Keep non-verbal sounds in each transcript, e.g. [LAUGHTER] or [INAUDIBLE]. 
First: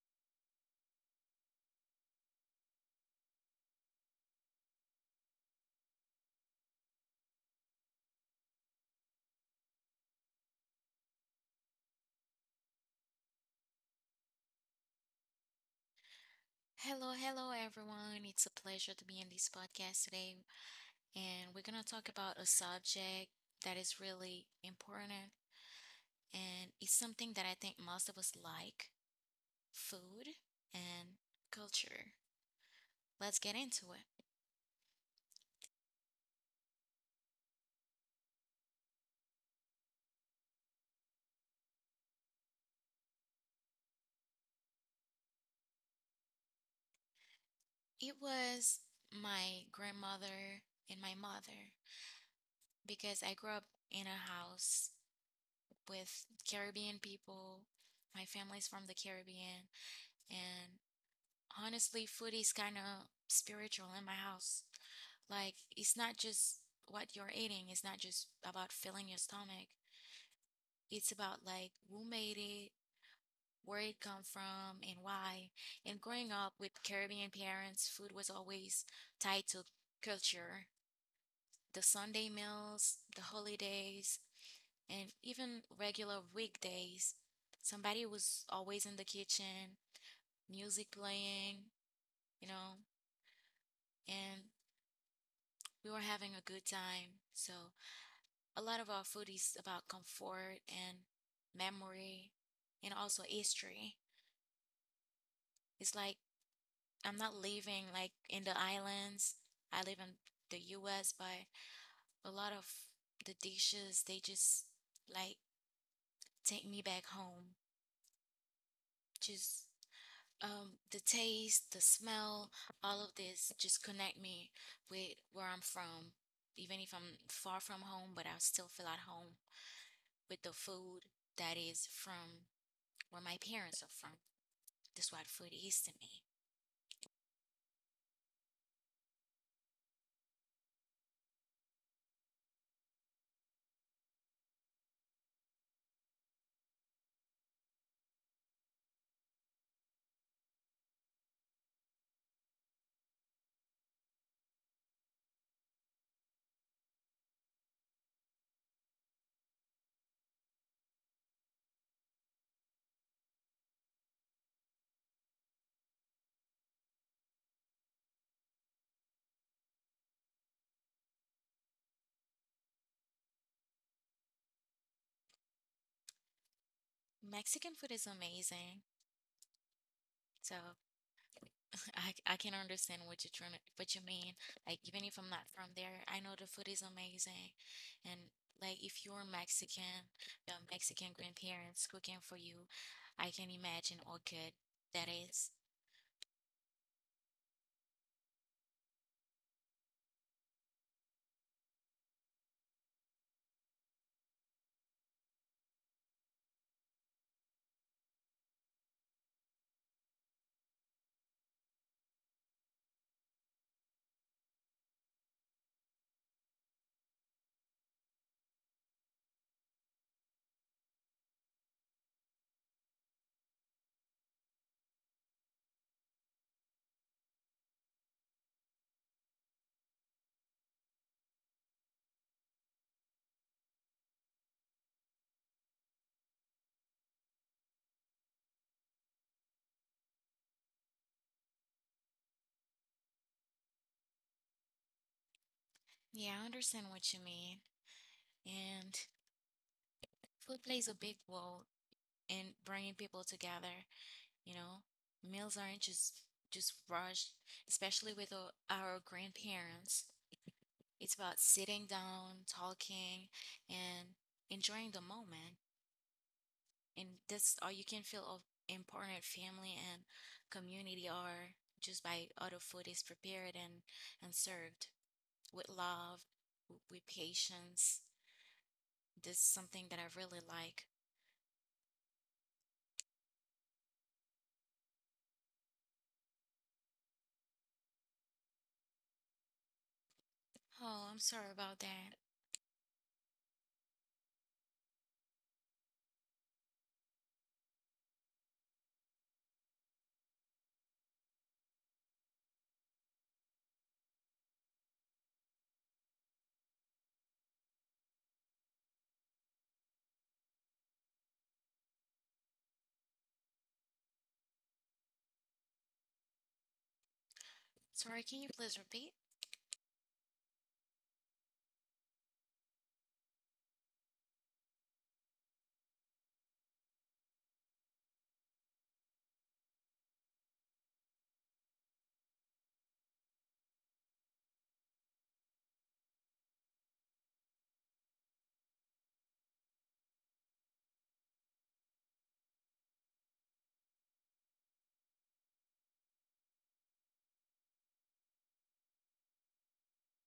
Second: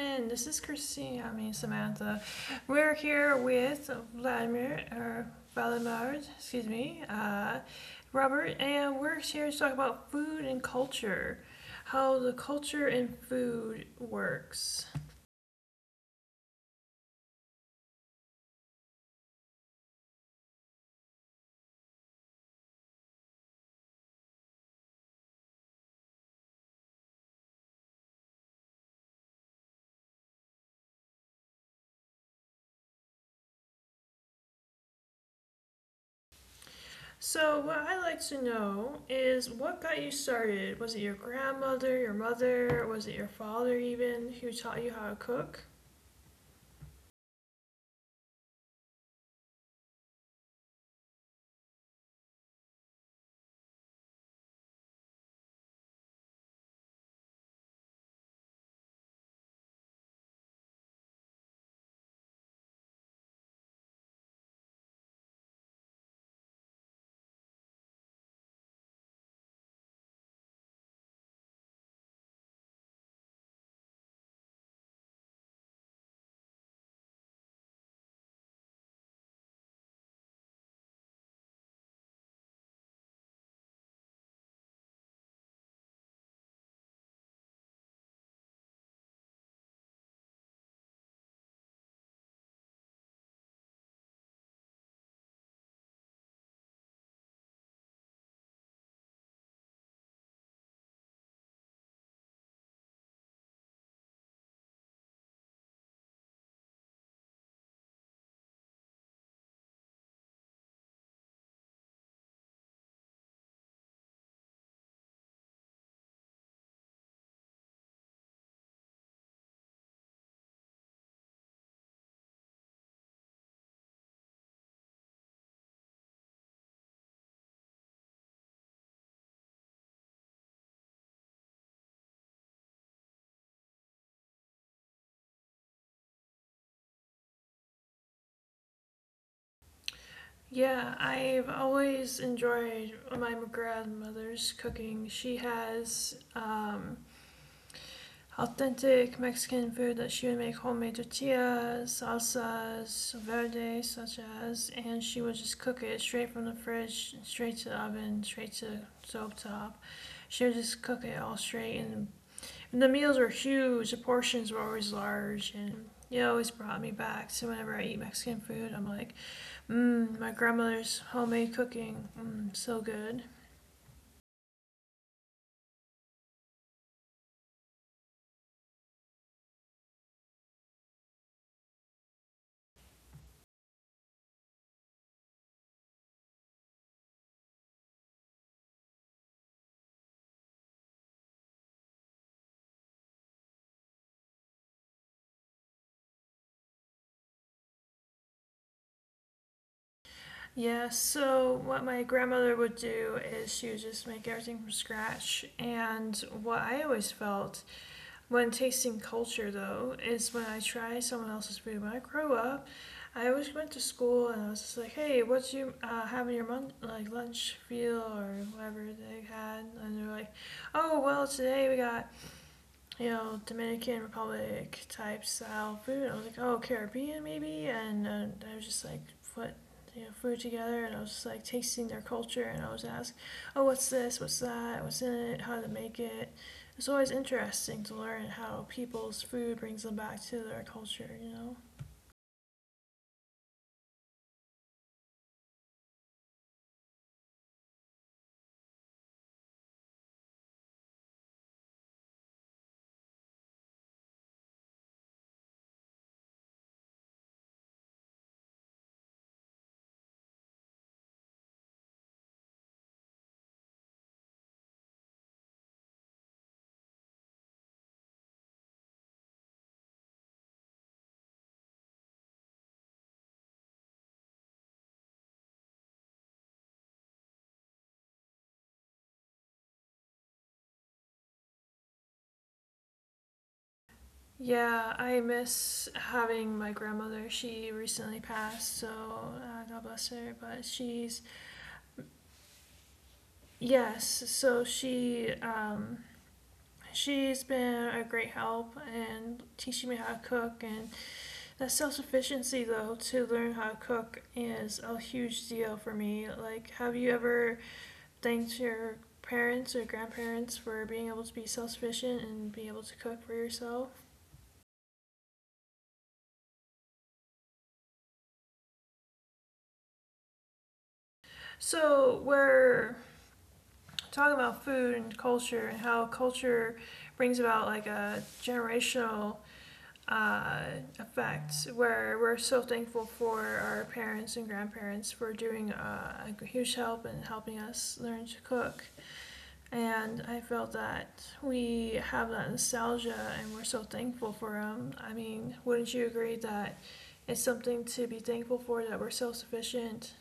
in. This is Christine, I mean Samantha. We're here with Vladimir, or Vladimir, excuse me, Robert, and we're here to talk about food and culture, how the culture and food works. Hello, hello everyone. It's a pleasure to be in this podcast today, and we're going to talk about a subject that is really important, and it's something that I think most of us like, food and culture. Let's get into it. So, what I'd like to know is what got you started? Was it your grandmother, your mother, was it your father even who taught you how to cook? It was my grandmother and my mother because I grew up in a house with Caribbean people. My family's from the Caribbean, and honestly, food is kind of spiritual in my house. Like, it's not just what you're eating, it's not just about filling your stomach. It's about like who made it, where it come from, and why. And growing up with Caribbean parents, food was always tied to culture. The Sunday meals, the holidays, and even regular weekdays. Somebody was always in the kitchen, music playing, you know, and we were having a good time. So a lot of our food is about comfort and memory and also history. It's like I'm not living like in the islands. I live in the US, but a lot of the dishes they just like take me back home. Just the taste, the smell, all of this just connect me with where I'm from. Even if I'm far from home, but I still feel at home with the food that is from where my parents are from. That's what food is to me. Yeah, I've always enjoyed my grandmother's cooking. She has authentic Mexican food that she would make homemade tortillas, salsas, verdes, such as, and she would just cook it straight from the fridge, straight to the oven, straight to stove top. She would just cook it all straight, and the meals were huge. The portions were always large, and it always brought me back. So whenever I eat Mexican food, I'm like, mmm, my grandmother's homemade cooking. Mmm, so good. Mexican food is amazing. So [LAUGHS] I can understand what you're trying to, what you mean. Like even if I'm not from there, I know the food is amazing. And like if you're Mexican, your Mexican grandparents cooking for you, I can imagine all good that is. Yeah, so what my grandmother would do is she would just make everything from scratch. And what I always felt when tasting culture, though, is when I try someone else's food. When I grow up, I always went to school and I was just like, hey, what do you have in your like lunch meal or whatever they had? And they're like, oh, well, today we got, you know, Dominican Republic type style food. I was like, oh, Caribbean maybe, and I was just like, put, you know, food together, and I was just like tasting their culture, and I was asked, oh, what's this? What's that? What's in it? How to make it? It's always interesting to learn how people's food brings them back to their culture, you know. Yeah, I understand what you mean. And food plays a big role in bringing people together. You know, meals aren't just rushed, especially with our grandparents. It's about sitting down, talking, and enjoying the moment. And that's all you can feel of important family and community are just by other food is prepared and served with love, with patience. This is something that I really like. Yeah, I miss having my grandmother. She recently passed, so God bless her. But Oh, I'm she's sorry about that. yes, so she she's been a great help and teaching me how to cook, and that self sufficiency though to learn how to cook is a huge deal for me. Like, have you ever thanked your parents or grandparents for being able to be self sufficient and be able to cook for yourself? Sorry, can you please repeat? So, where talking about food and culture and how culture brings about like a generational uh, effect where we're so thankful for our parents and grandparents for doing a huge help in helping us learn to cook. And I felt that we have that nostalgia and we're so thankful for them. I mean, wouldn't you agree that it's something to be thankful for that we're self sufficient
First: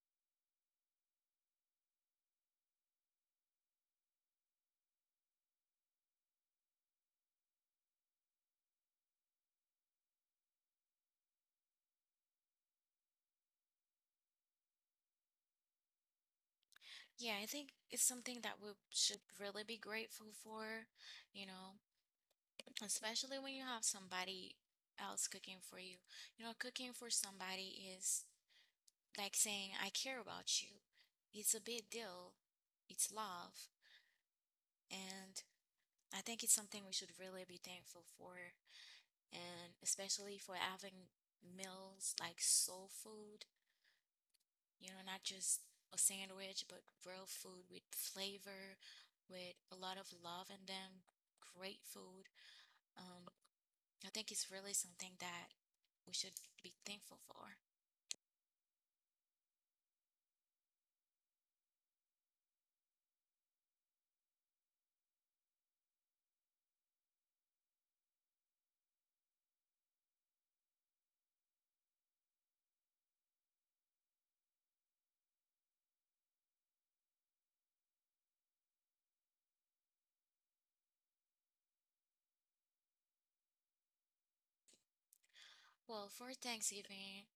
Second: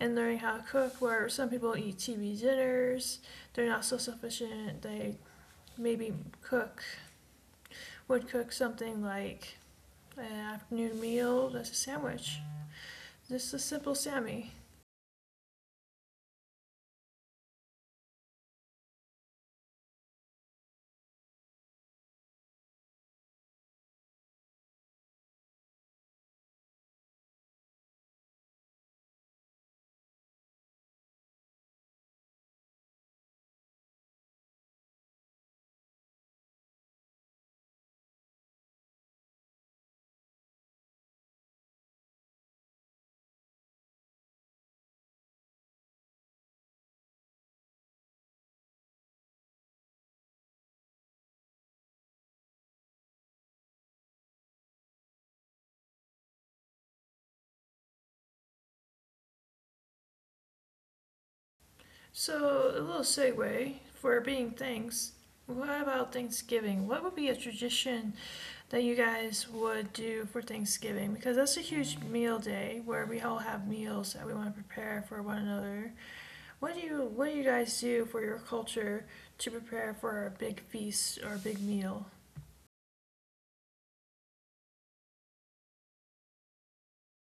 and learning how to cook where some people eat TV dinners. They're not so sufficient. They maybe cook, would cook something like an afternoon meal that's a sandwich. Just a simple Sammy. Yeah, I think it's something that we should really be grateful for, you know, especially when you have somebody else cooking for you. You know, cooking for somebody is like saying, I care about you. It's a big deal, it's love. And I think it's something we should really be thankful for. And especially for having meals like soul food, you know, not just a sandwich, but real food with flavor, with a lot of love in them, great food. Um, I think it's really something that we should be thankful for. So, a little segue for being thanks. What about Thanksgiving? What would be a tradition that you guys would do for Thanksgiving? Because that's a huge meal day where we all have meals that we want to prepare for one another. What do you guys do for your culture to prepare for a big feast or a big meal? Well, for Thanksgiving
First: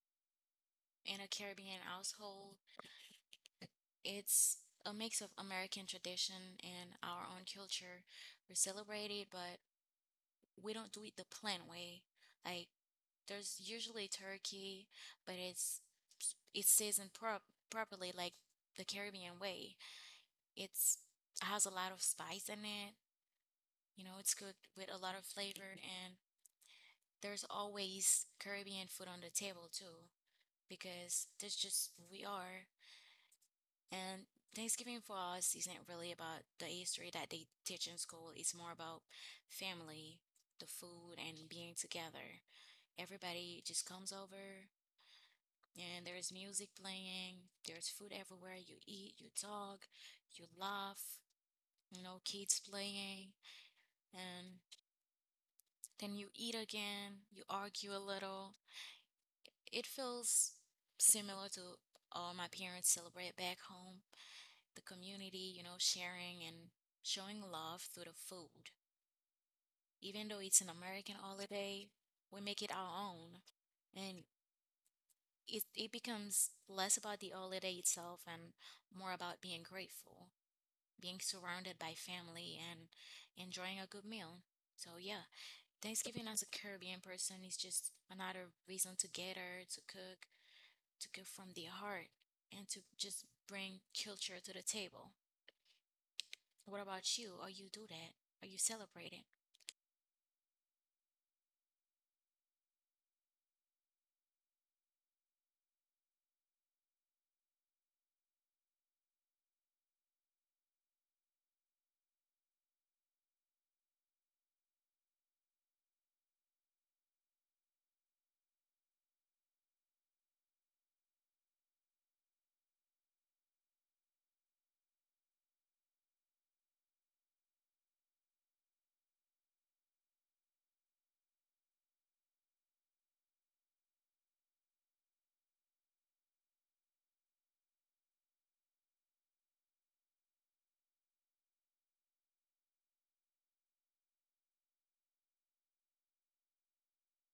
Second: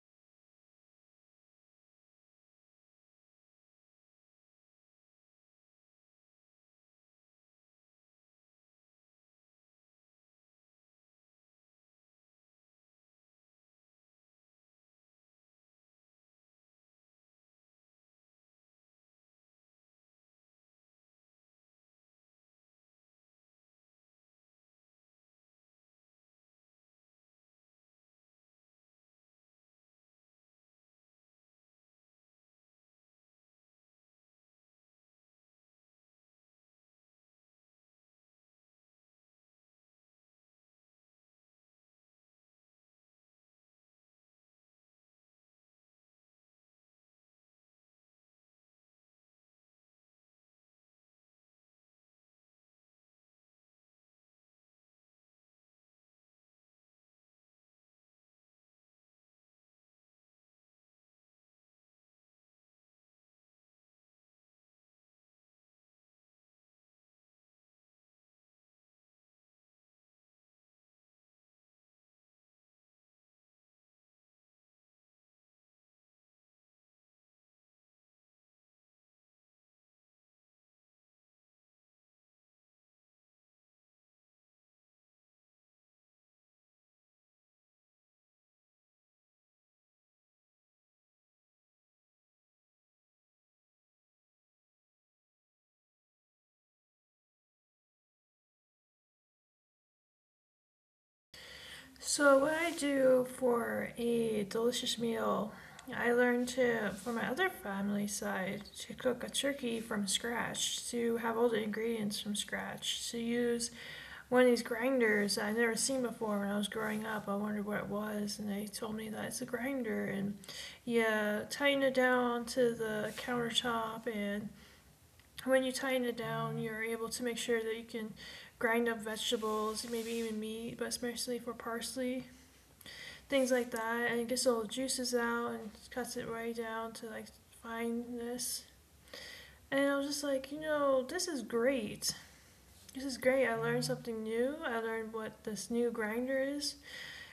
in a Caribbean household, it's a mix of American tradition and our own culture. We celebrate it, but we don't do it the planned way. Like, there's usually turkey, but it's seasoned properly like the Caribbean way. It's has a lot of spice in it. You know, it's cooked with a lot of flavor, and there's always Caribbean food on the table too because that's just who we are. And Thanksgiving for us isn't really about the history that they teach in school. It's more about family, the food, and being together. Everybody just comes over, and there's music playing, there's food everywhere. You eat, you talk, you laugh, you know, kids playing, and then you eat again, you argue a little. It feels similar to all my parents celebrate back home, the community, you know, sharing and showing love through the food. Even though it's an American holiday, we make it our own. And it becomes less about the holiday itself and more about being grateful, being surrounded by family and enjoying a good meal. So yeah, Thanksgiving as a Caribbean person is just another reason to gather, to cook from the heart, and to just bring culture to the table. What about you? Are you do that? Are you celebrating? So what I do for a delicious meal, I learned to from my other family side to cook a turkey from scratch, to have all the ingredients from scratch, to use one of these grinders that I'd never seen before when I was growing up. I wondered what it was, and they told me that it's a grinder, and you tighten it down to the countertop, and when you tighten it down, you're able to make sure that you can grind up vegetables, maybe even meat, but especially for parsley things like that, and it gets all the juices out and cuts it right down to like fineness. And I was just like, you know, this is great. I learned something new. I learned what this new grinder is,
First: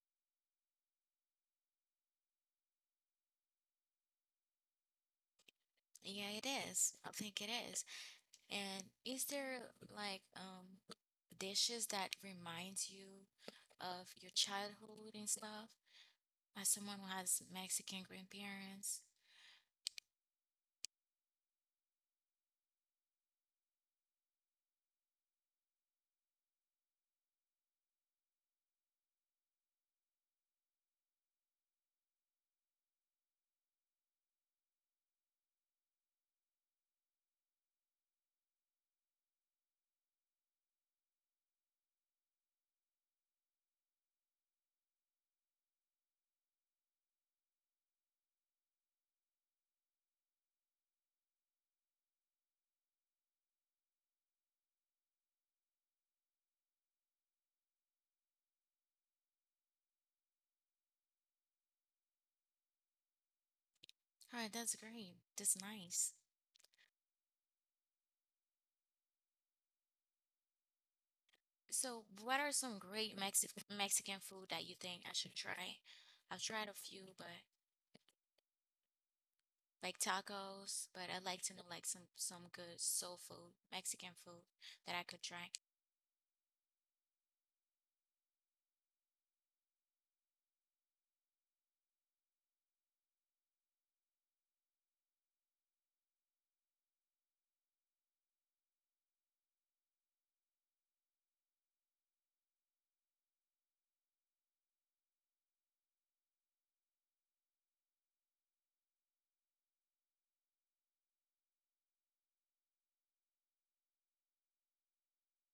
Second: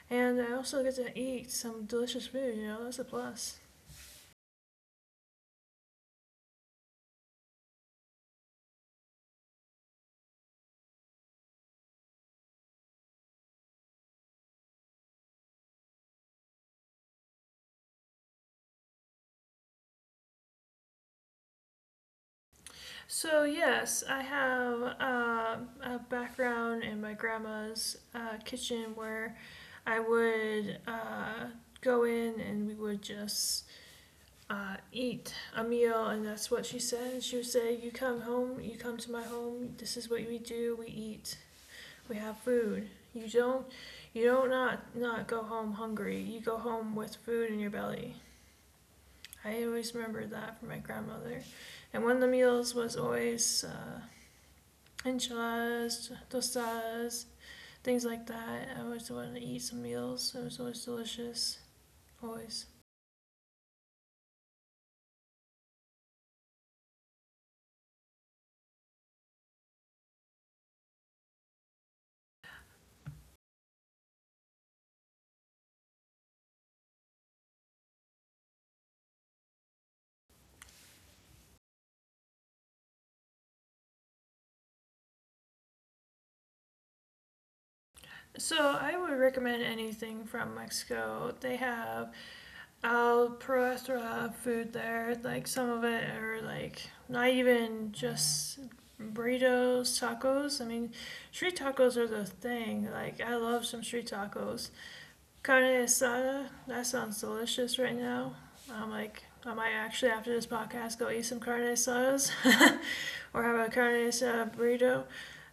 and I also get to eat some delicious food. You know, that's a plus. Yeah, it is. I think it is. And is there like dishes that reminds you of your childhood and stuff? As someone who has Mexican grandparents, So yes, I have a background in my grandma's kitchen where I would go in and we would just eat a meal, and that's what she said. She would say, "You come home, you come to my home. This is what we do. We eat. We have food. You don't, you don't not go home hungry. You go home with food in your belly." I always remember that from my grandmother, and one of the meals was always enchiladas, tostadas, things like that. I always wanted to eat some meals. It was always delicious, always. alright, that's great. That's nice. So, what are some great Mexican food that you think I should try? I've tried a few, but like tacos, but I'd like to know like some good soul food, Mexican food that I could try. So I would recommend anything from Mexico. They have I'll pro restaurant food there. Like some of it or like not even just burritos, tacos. I mean, street tacos are the thing. Like I love some street tacos. Carne asada. That sounds delicious right now. I'm like I might actually after this podcast go eat some carne asadas [LAUGHS] or have a carne asada burrito.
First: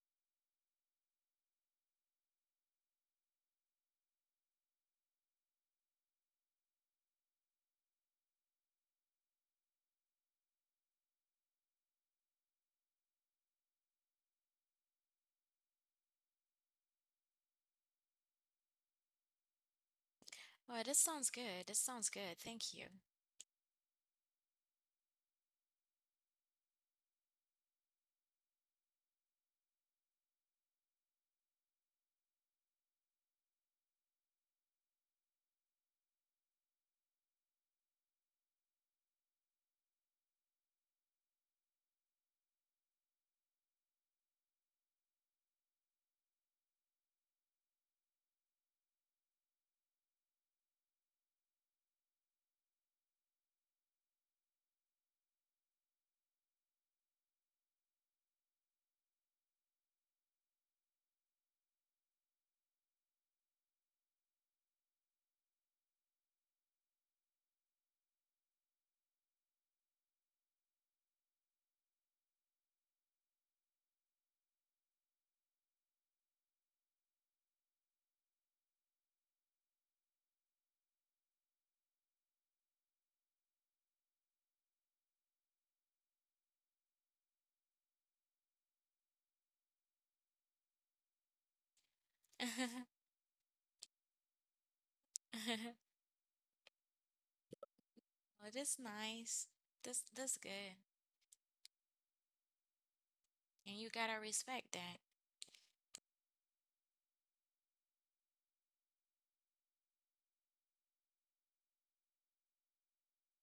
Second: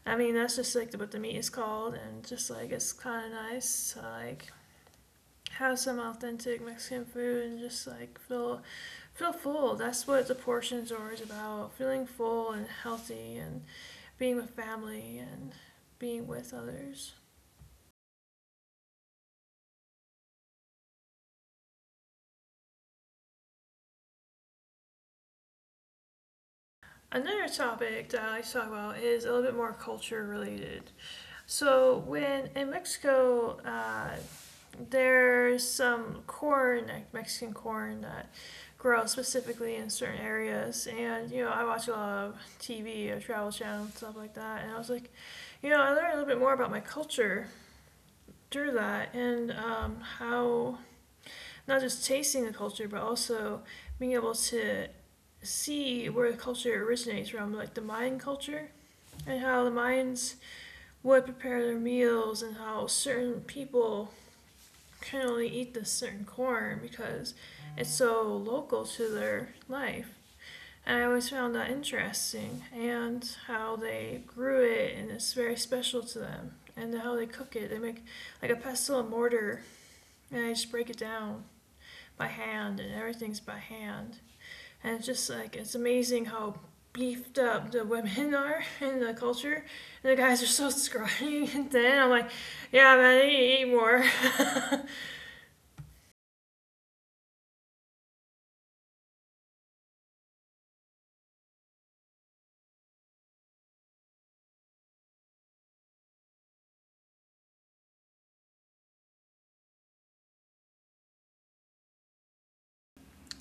I mean that's just like what the meat is called and just like it's kind of nice. Like have some authentic Mexican food and just like feel feel full. That's what the portions are always about: feeling full and healthy, and being with family and being with others. Oh, this sounds good. This sounds good. Thank you. Another topic that I like to talk about is a little bit more culture related. So when in Mexico, there's some corn, like Mexican corn that grows specifically in certain areas, and you know I watch a lot of TV, a travel channel, and stuff like that, and I was like, you know, I learned a little bit more about my culture through that, and how not just tasting the culture, but also being able to see where the culture originates from, like the Mayan culture, and how the Mayans would prepare their meals and how certain people can only eat this certain corn because it's so local to their life. And I always found that interesting and how they grew it and it's very special to them and how they cook it. They make like a pestle and mortar and they just break it down by hand and everything's by hand. And it's just like it's amazing how beefed up the women [LAUGHS] are in the culture, and the guys are so scrawny [LAUGHS] and thin. I'm like, [LAUGHS] yeah, man, they need to eat more. [LAUGHS] Oh, this nice. This good. And you gotta respect that.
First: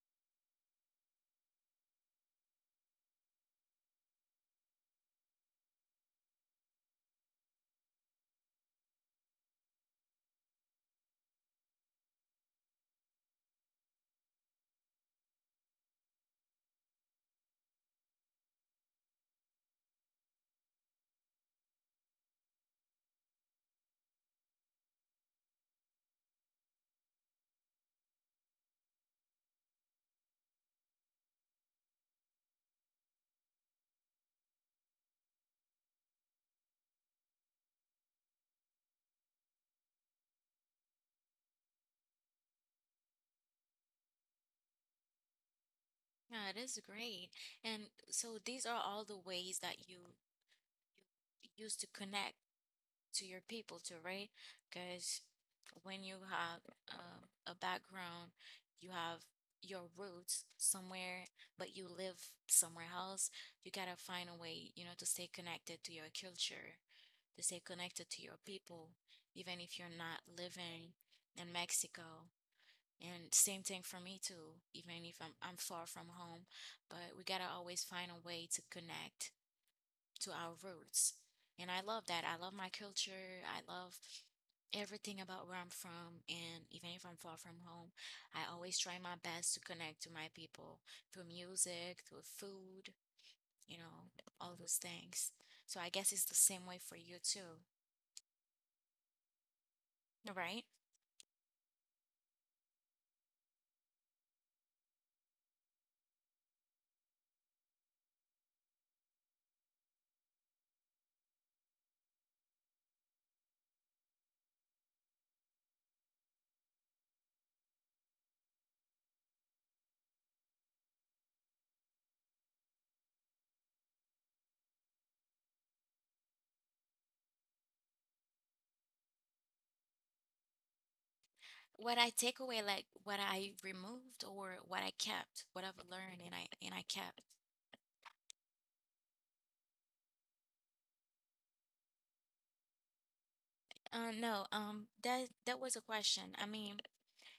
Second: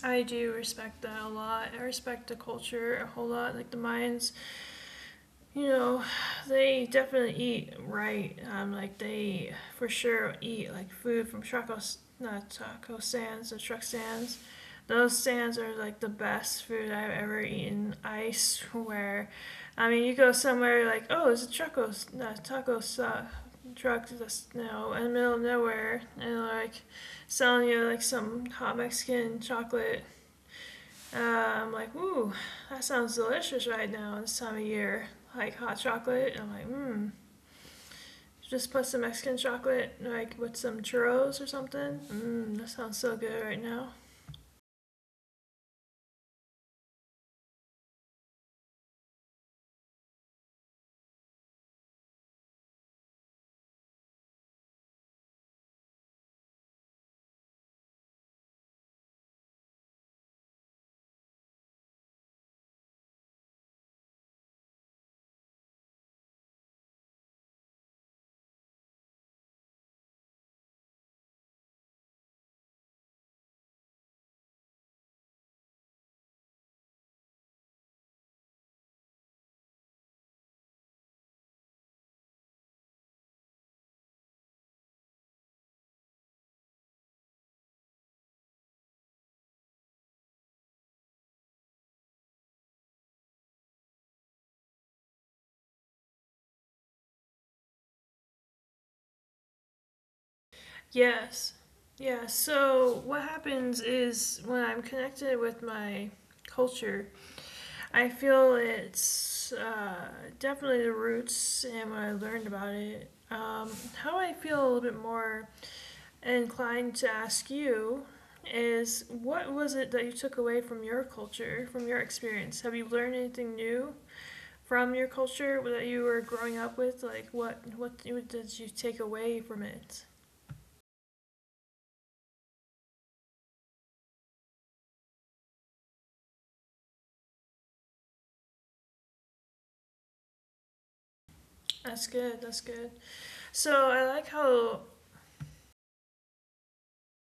I do respect that a lot. I respect the culture a whole lot, like the Mayans. You know, they definitely eat right. Like they for sure eat like food from Chaco, not taco Sands, the Truck stands. Those stands are like the best food I've ever eaten. I swear. I mean, you go somewhere like, oh, it's a Chaco, not Taco Sa- truck that's you know in the middle of nowhere and like selling you like some hot Mexican chocolate, I'm like, ooh, that sounds delicious right now this time of year. Like hot chocolate. And I'm like, mmm. Just put some Mexican chocolate, like with some churros or something. Mmm, that sounds so good right now. Yeah, this is great. And so these are all the ways that you used to connect to your people too, right? Because when you have a background, you have your roots somewhere, but you live somewhere else, you gotta find a way, you know, to stay connected to your culture, to stay connected to your people, even if you're not living in Mexico. And same thing for me too, even if I'm far from home, but we gotta always find a way to connect to our roots. And I love that. I love my culture. I love everything about where I'm from. And even if I'm far from home, I always try my best to connect to my people through music, through food, you know, all those things. So I guess it's the same way for you too, right? Yes. Yeah, so what happens is when I'm connected with my culture, I feel it's definitely the roots and what I learned about it. How I feel a little bit more inclined to ask you is what was it that you took away from your culture, from your experience? Have you learned anything new from your culture that you were growing up with? Like what did you take away from it? What I take away, like what I removed or what I kept, what I've learned and I kept. That's good. That's good. So I Uh, like no, how um, that that was a question. I mean,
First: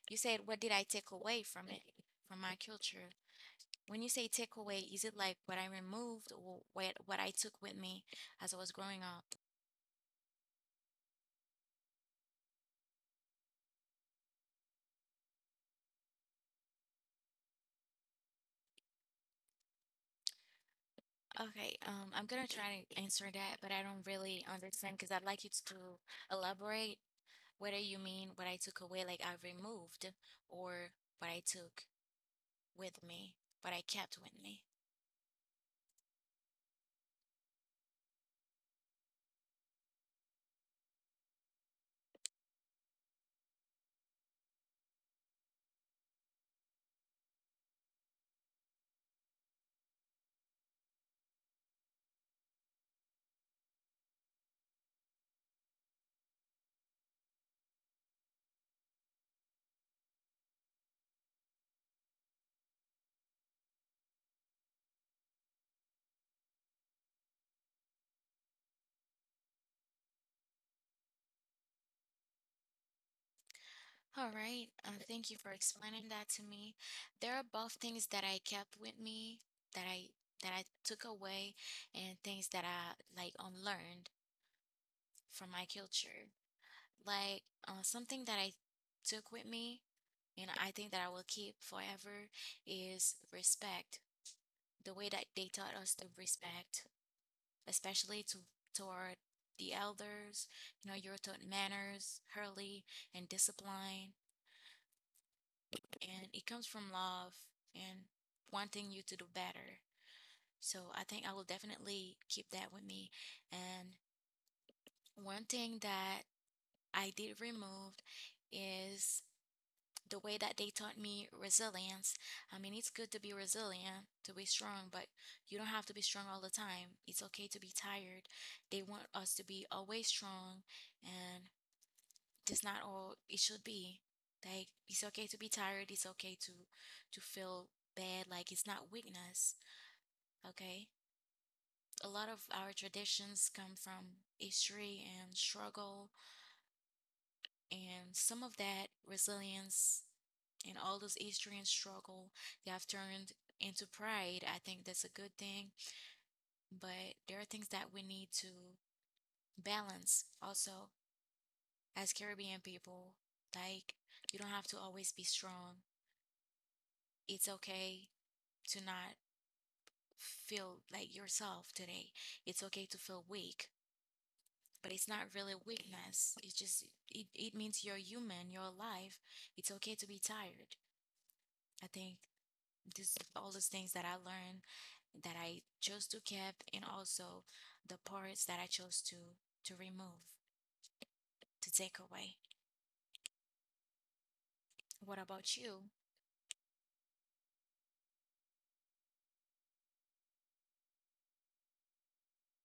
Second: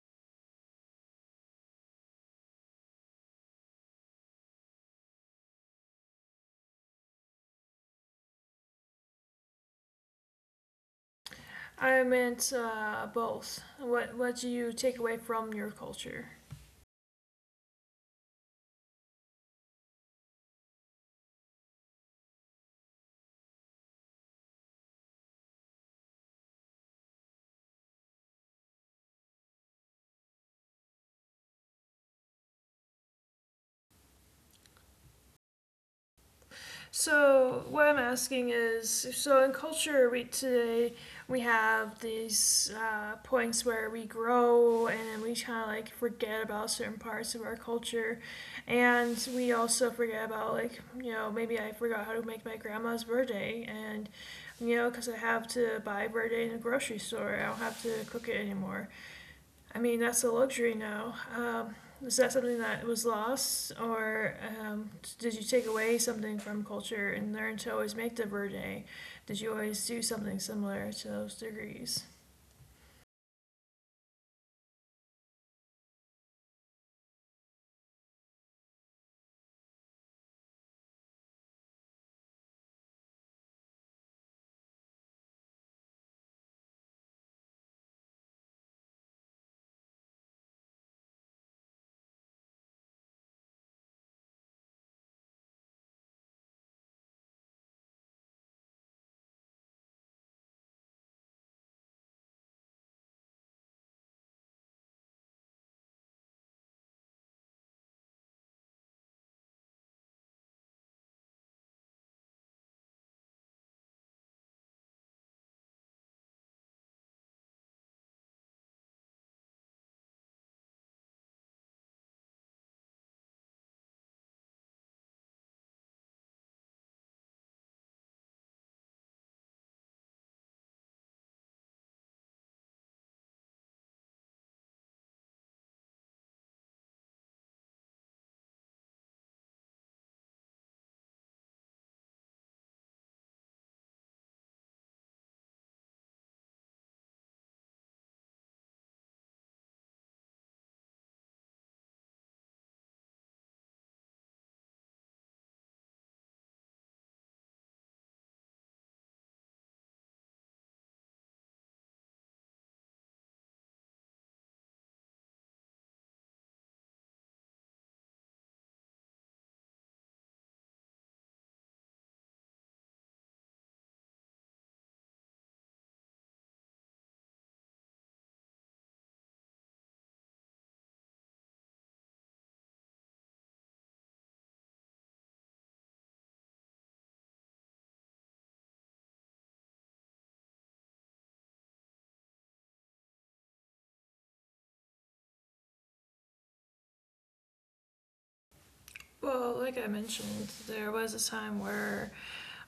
you said what did I take away from it, from my culture? When you say take away, is it like what I removed or what I took with me as I was growing up? I meant both. What do you take away from your culture? Okay, I'm gonna try to answer that, but I don't really understand because I'd like you to elaborate whether you mean what I took away, like I removed, or what I took with me, what I kept with me. So what I'm asking is, so in culture we today we have these points where we grow and then we kind of like forget about certain parts of our culture, and we also forget about like you know maybe I forgot how to make my grandma's birthday and you know because I have to buy birthday in a grocery store I don't have to cook it anymore. I mean, that's a luxury now. Is that something that was lost, or um, did you take away something from culture and learn to always make the verde? Did you always do something similar to those degrees? All right, thank you for explaining that to me. There are both things that I kept with me that I that I took away and things that I like unlearned from my culture. Like, something that I took with me, and I think that I will keep forever is respect. The way that they taught us to respect, especially to toward the elders, you know, you're taught manners, hurley, and discipline, and it comes from love and wanting you to do better. So I think I will definitely keep that with me. And one thing that I did remove is the way that they taught me resilience. I mean, it's good to be resilient, to be strong, but you don't have to be strong all the time. It's okay to be tired. They want us to be always strong, and that's not all it should be. Like, it's okay to be tired. It's okay to feel bad. Like, it's not weakness. Okay. A lot of our traditions come from history and struggle. And some of that resilience and all those Eastern struggle they have turned into pride. I think that's a good thing. But there are things that we need to balance also as Caribbean people. Like, you don't have to always be strong. It's okay to not feel like yourself today. It's okay to feel weak, but it's not really weakness. It's just, it means you're human, you're alive. It's okay to be tired. I think this all those things that I learned that I chose to keep and also the parts that I chose to remove to take away. What about you? Well, like I mentioned, there was a time where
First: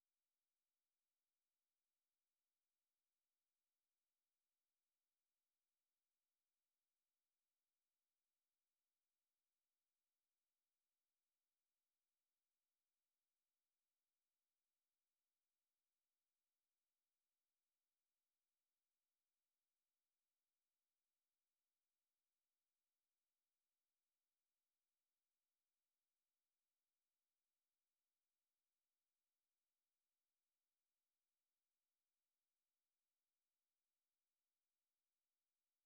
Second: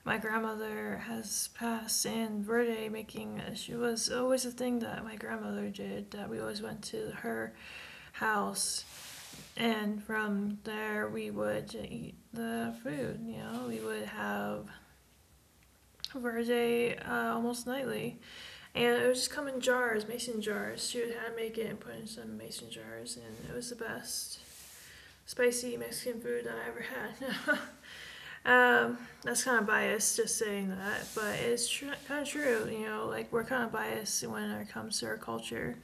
my grandmother has passed, and verde making she was always a thing that my grandmother did. That we always went to her house. And from there, we would eat the food. You know, we would have verde almost nightly, and it would just come in jars, mason jars. She would hand make it and put in some mason jars, and it was the best spicy Mexican food that I ever had. [LAUGHS] That's kind of biased, just saying that, but it's kind of true. You know, like we're kind of biased when it comes to our culture,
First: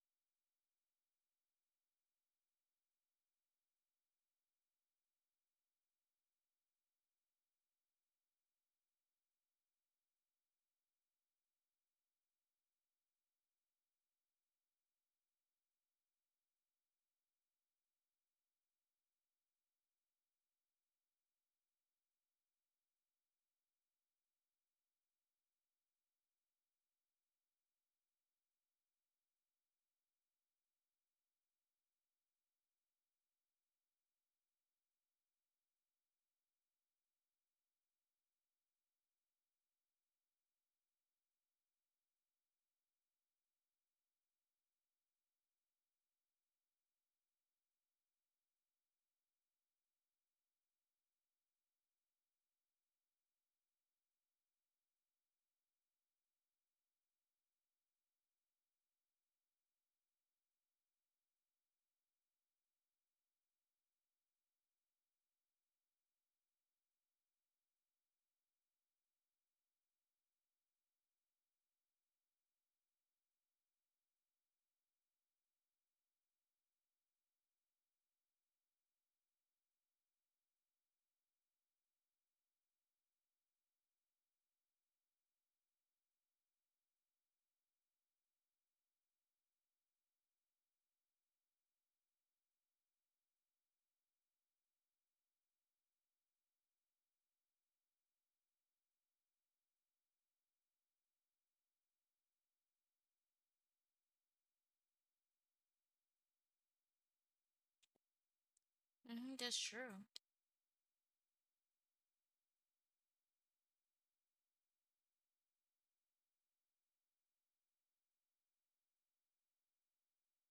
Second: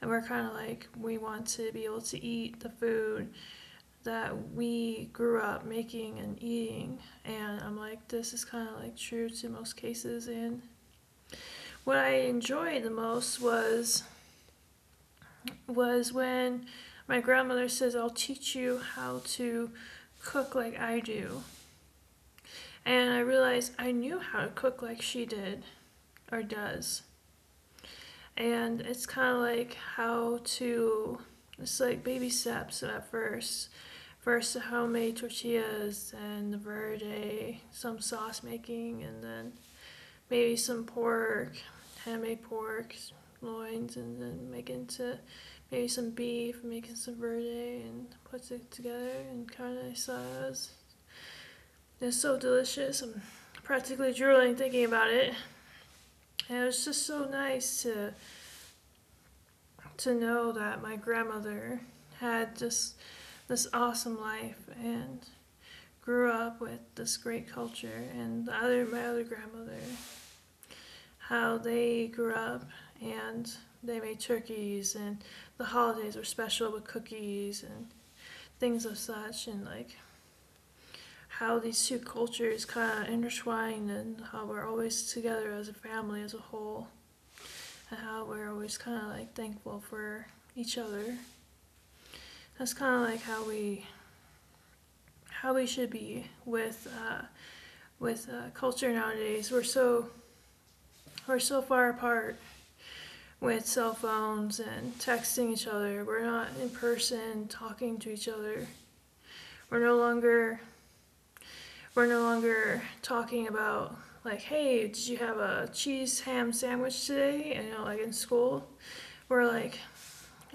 and we're kind of like we want to be able to eat the food that we grew up making and eating. And I'm like, this is kind of like true to most cases. And what I enjoyed the most was when my grandmother says, "I'll teach you how to cook like I do." And I realized I knew how to cook like she did or does. And it's kind of like how to, it's like baby steps at first, first the homemade tortillas and the verde, some sauce making, and then maybe some pork, handmade pork loins, and then make into maybe some beef, making some verde and puts it together and kind of sauce. It's so delicious, I'm practically drooling thinking about it. And it was just so nice to know that my grandmother had just this awesome life and grew up with this great culture. And the other, my other grandmother, how they grew up, and they made turkeys and the holidays were special with cookies and things of such. And like how these two cultures kind of intertwine, and how we're always together as a family as a whole, and how we're always kind of like thankful for each other. That's kind of like how we should be with culture nowadays. We're we're so far apart with cell phones and texting each other. We're not in person talking to each other. Hmm, that's We're no true. longer we're no longer talking about, like, hey, did you have a cheese ham sandwich today? And you know, like in school, we're like,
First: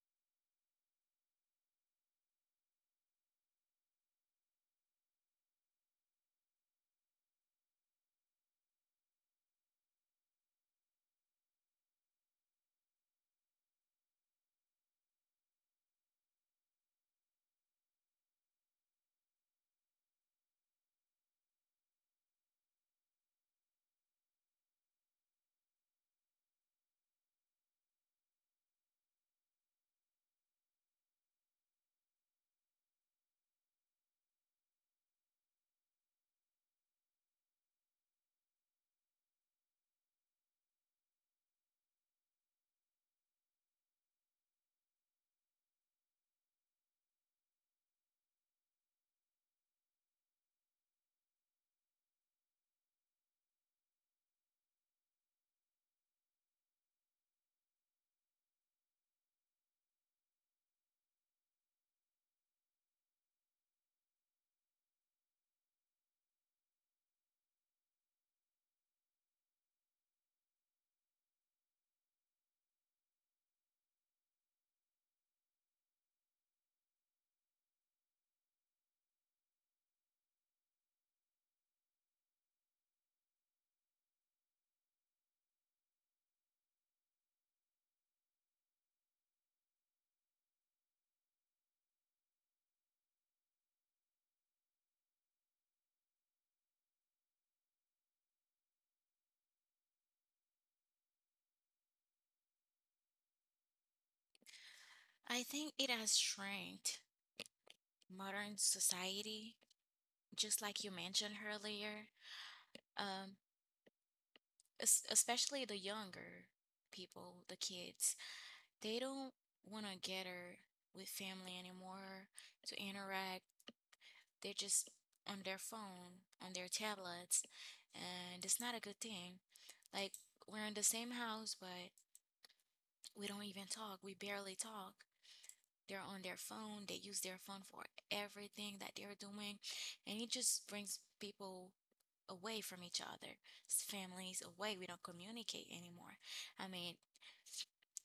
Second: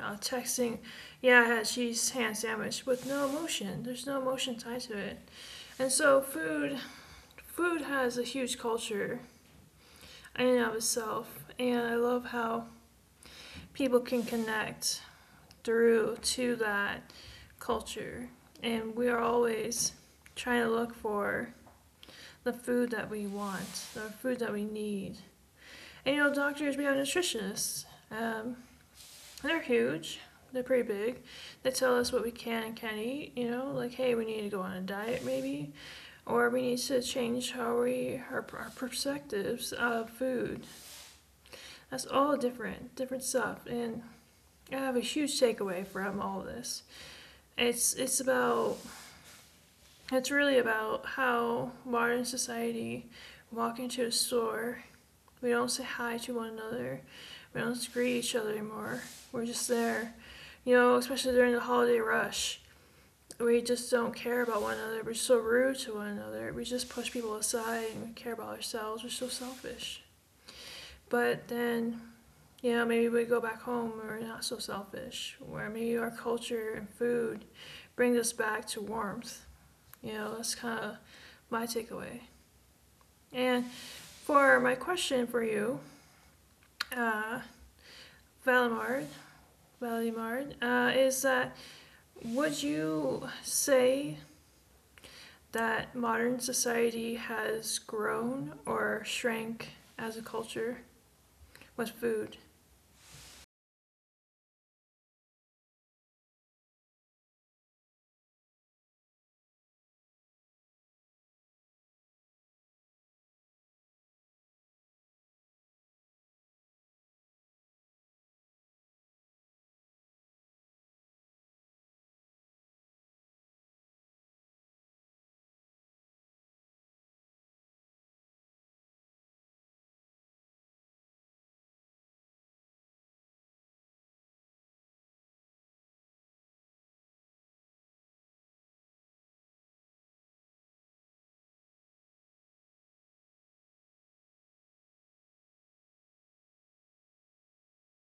texting, yeah, I had a cheese ham sandwich with no emotion. There's no emotion tied to it, and so food has a huge culture in and of itself. And I love how people can connect through to that culture. And we are always trying to look for the food that we want, the food that we need. And you know, doctors, we have nutritionists. Um, they're huge, they're pretty big. They tell us what we can and can't eat, you know, like, hey, we need to go on a diet maybe, or we need to change how we, our perspectives of food. That's all different stuff. And I have a huge takeaway from all of this. It's about, it's really about how modern society walk into a store, we don't say hi to one another, we don't greet each other anymore. We're just there. You know, especially during the holiday rush. We just don't care about one another. We're so rude to one another. We just push people aside and we care about ourselves. We're so selfish. But then, you know, maybe we go back home where we're not so selfish, where maybe our culture and food brings us back to warmth. You know, that's kind of my takeaway. And for my question for you, uh, Valimard, Valimard, is that, would you say that modern society has grown or shrank as a culture with food? I think it has shrinked modern society, just like you mentioned earlier. Um, Especially the younger people, the kids, they don't want to gather with family anymore to interact. They're just on their phone, on their tablets, and it's not a good thing. Like, we're in the same house, but we don't even talk. We barely talk. They're on their phone. They use their phone for everything that they're doing, and it just brings people away from each other, families away. We don't communicate anymore. I mean,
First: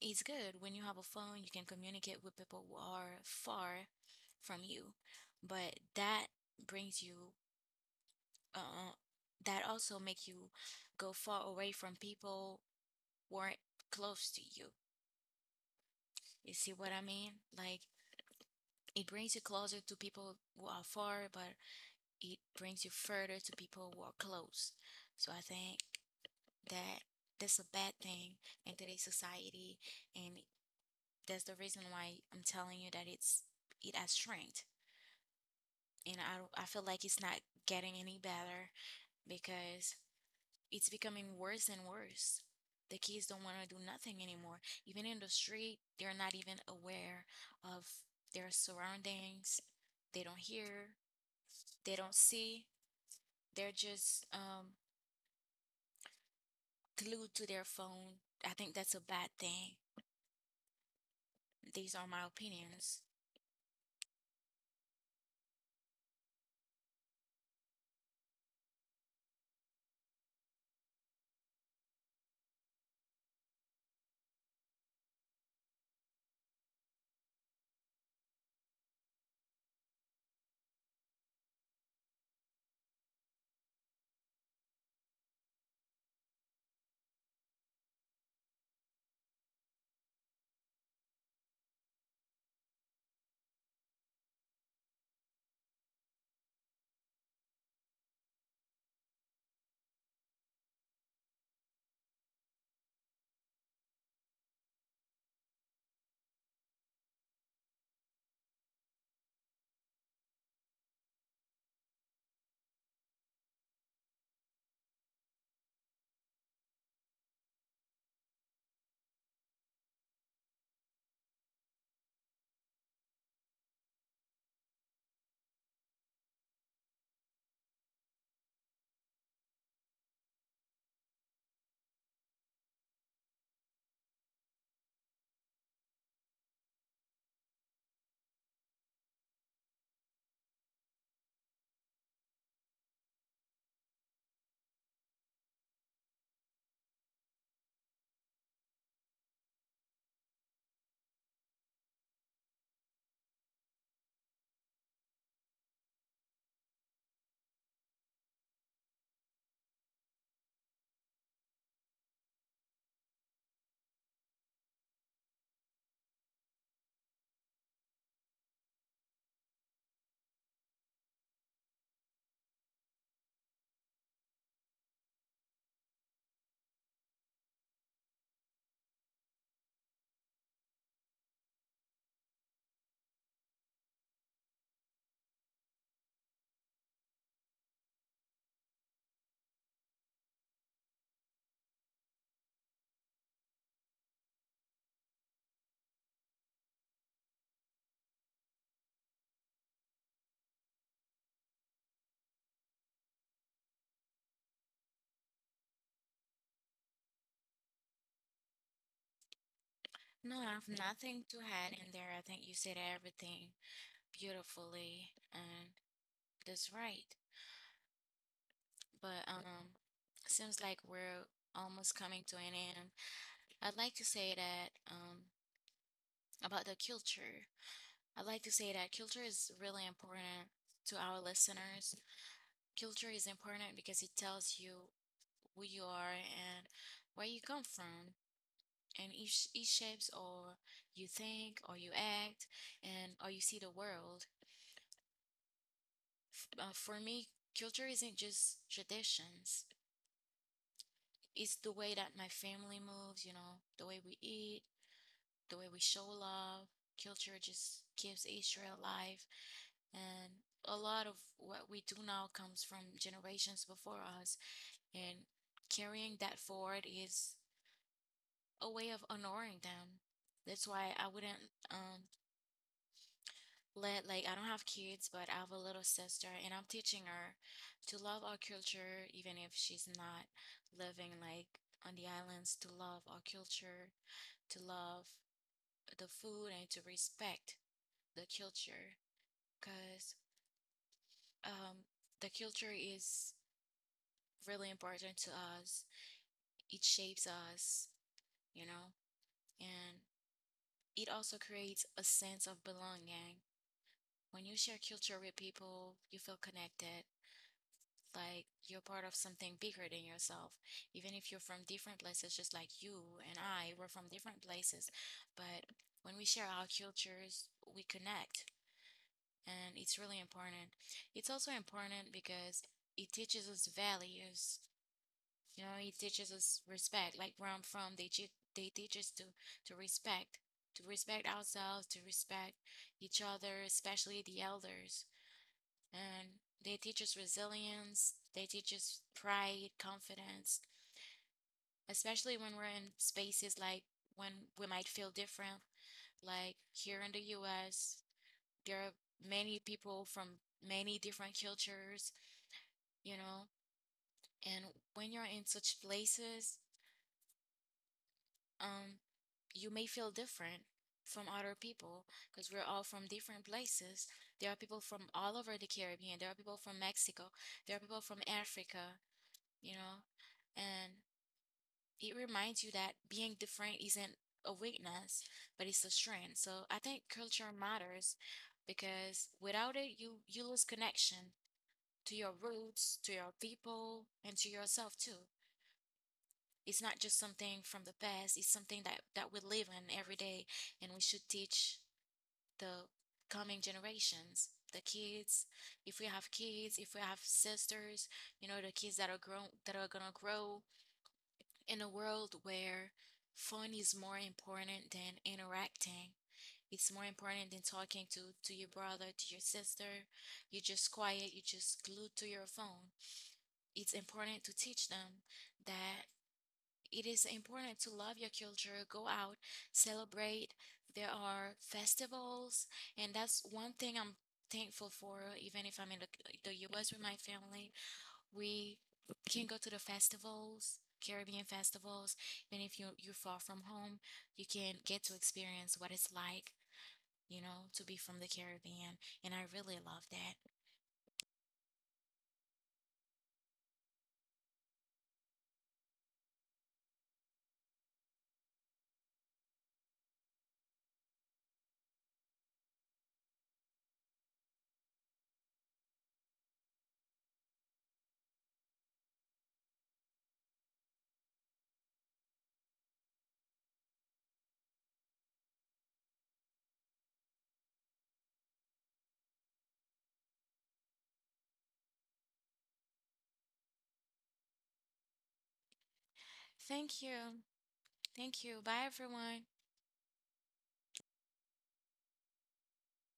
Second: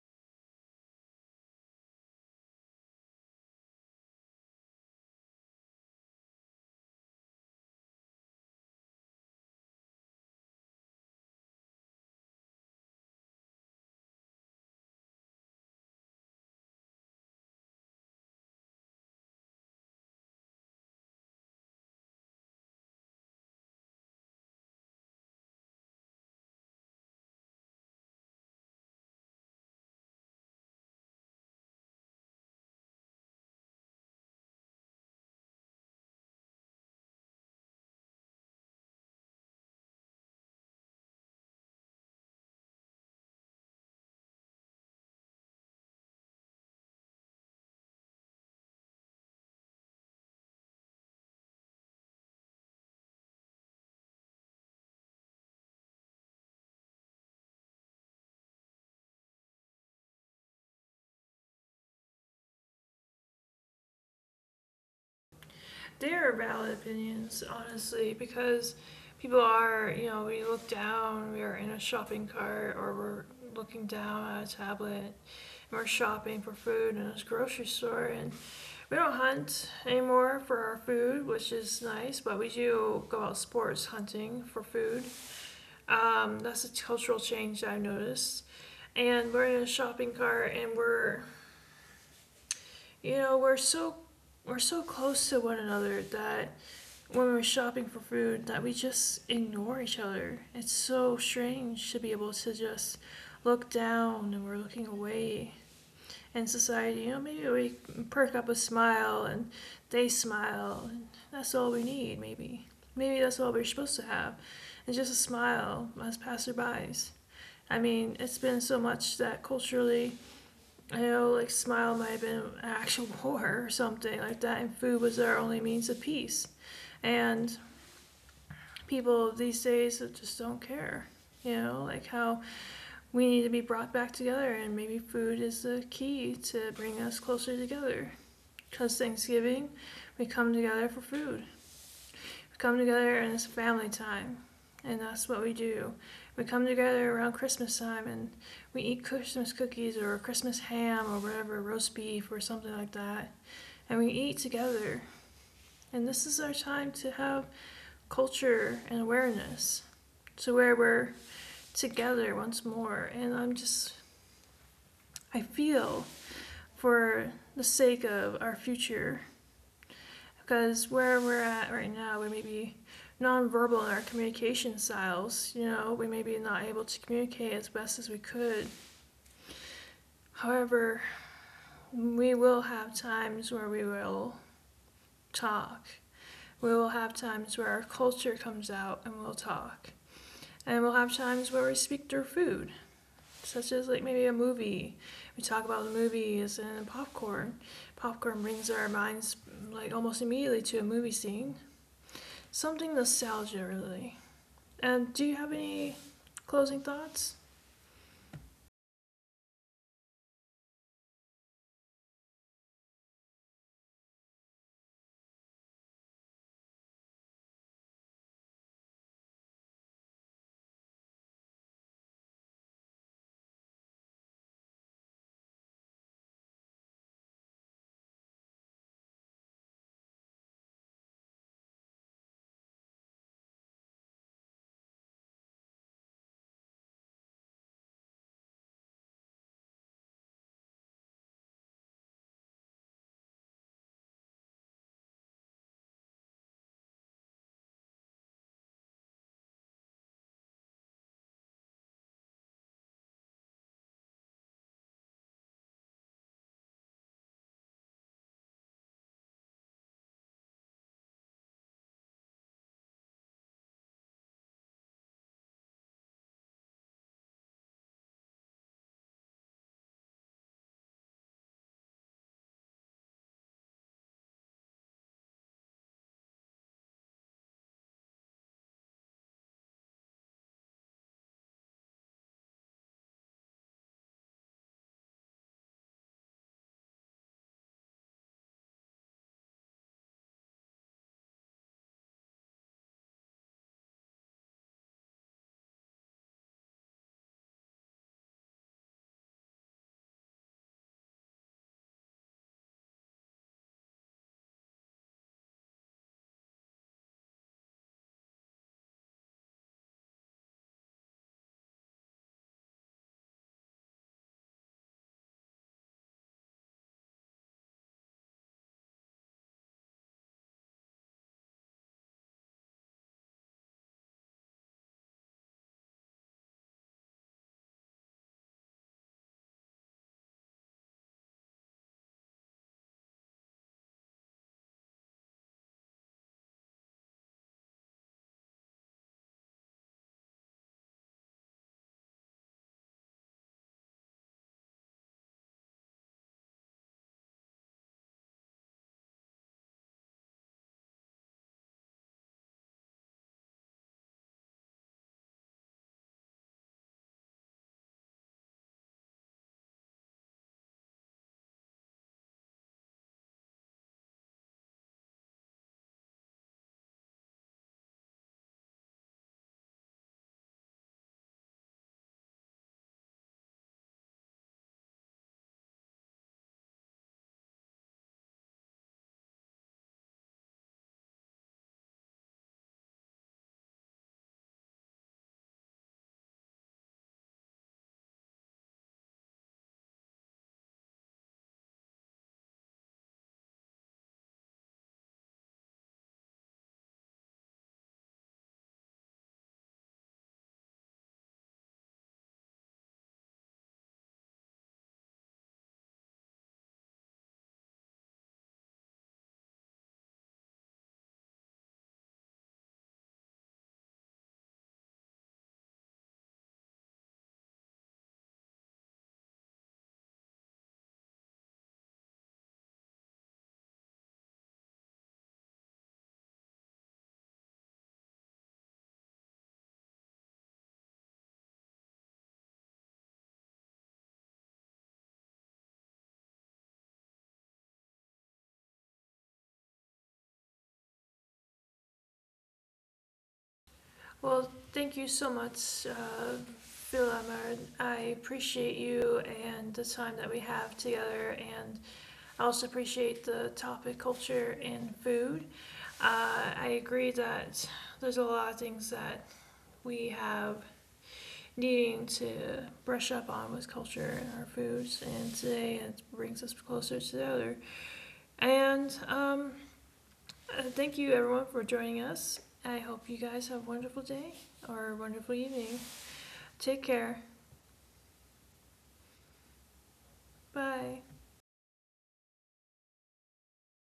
it's good when you have a phone, you can communicate with people who are far from you, but that brings you uh, that also make you go far away from people who aren't close to you. You see what I mean? Like it brings you closer to people who are far, but it brings you further to people who are close. So I think that that's a bad thing in today's society, and that's the reason why I'm telling you that it has shrinked, and I feel like it's not getting any better because it's becoming worse and worse. The kids don't want to do nothing anymore. Even in the street, they're not even aware of their surroundings. They don't hear, they don't see. They're just glued to their phone. I think that's a bad thing. These are my opinions. They're valid opinions, honestly, because people are, you know, we look down, we are in a shopping cart, or we're looking down at a tablet, and we're shopping for food in a grocery store, and we don't hunt anymore for our food, which is nice, but we do go out sports hunting for food. That's a cultural change that I've noticed. And we're in a shopping cart, and we're, you know, we're we're so close to one another that when we were shopping for food that we just ignore each other. It's so strange to be able to just look down and we're looking away. And society, you know, maybe we perk up a smile and they smile, and that's all we need, maybe. Maybe that's all we're supposed to have, is just a smile as passerbys. I mean, it's been so much that culturally, I know, like, smile might have been an actual [LAUGHS] war or something like that, and food was our only means of peace. And people these days that just don't care. You know, like how we need to be brought back together, and maybe food is the key to bring us closer together. Because Thanksgiving, we come together for food. We come together and it's family time, and that's what we do. We come together around Christmas time and we eat Christmas cookies or Christmas ham or whatever, roast beef or something like that. And we eat together. And this is our time to have culture and awareness. So where we're together once more. I feel for the sake of our future, because where we're at right now, we may be nonverbal in our communication styles. You know, we may be not able to communicate as best as we could. However, we will have times where we will talk. We will have times where our culture comes out and we'll talk. And we'll have times where we speak through food, such as like maybe a movie. We talk about the movies and popcorn. Popcorn brings our minds like almost immediately to a movie scene. Something nostalgia really. And do you have any closing thoughts? No, I have nothing to add in there. I think you said everything beautifully, and that's right. But seems like we're almost coming to an end. I'd like to say that about the culture. I'd like to say that culture is really important to our listeners. Culture is important because it tells you who you are and where you come from, and it shapes or you think or you act and or you see the world. For me, culture isn't just traditions. It's the way that my family moves, you know, the way we eat, the way we show love, culture just gives Israel life. And a lot of what we do now comes from generations before us. And carrying that forward is a way of honoring them. That's why I wouldn't let, like, I don't have kids, but I have a little sister, and I'm teaching her to love our culture, even if she's not living like on the islands, to love our culture, to love the food, and to respect the culture. Because um, the culture is really important to us. It shapes us, you know, and it also creates a sense of belonging. When you share culture with people, you feel connected, like you're part of something bigger than yourself. Even if you're from different places, just like you and I, we're from different places. But when we share our cultures, we connect, and it's really important. It's also important because it teaches us values. You know, it teaches us respect. Like where I'm from, they teach us to respect, to respect ourselves, to respect each other, especially the elders. And they teach us resilience. They teach us pride, confidence, especially when we're in spaces like when we might feel different. Like here in the U.S., there are many people from many different cultures, you know. And when you're in such places, um, you may feel different from other people because we're all from different places. There are people from all over the Caribbean. There are people from Mexico. There are people from Africa, you know, and it reminds you that being different isn't a weakness, but it's a strength. So I think culture matters because without it, you lose connection to your roots, to your people, and to yourself too. It's not just something from the past. It's something that we live in every day, and we should teach the coming generations, the kids, if we have kids, if we have sisters, you know, the kids that are grown that are gonna grow in a world where fun is more important than interacting, it's more important than talking to your brother, to your sister. You're just quiet, you're just glued to your phone. It's important to teach them that it is important to love your culture, go out, celebrate. There are festivals, and that's one thing I'm thankful for, even if I'm in the U.S. with my family. We can go to the festivals, Caribbean festivals, even if you're far from home, you can get to experience what it's like, you know, to be from the Caribbean. And I really love that. Well, thank you so much, Phil. I appreciate you and the time that we have together, and I also appreciate the topic culture and food. I agree that there's a lot of things that we have needing to brush up on with culture and our foods. And today it brings us closer to the other. And thank you everyone for joining us. I hope you guys have a wonderful day or a wonderful evening. Take Thank care. you. Thank you. Bye, everyone. Bye.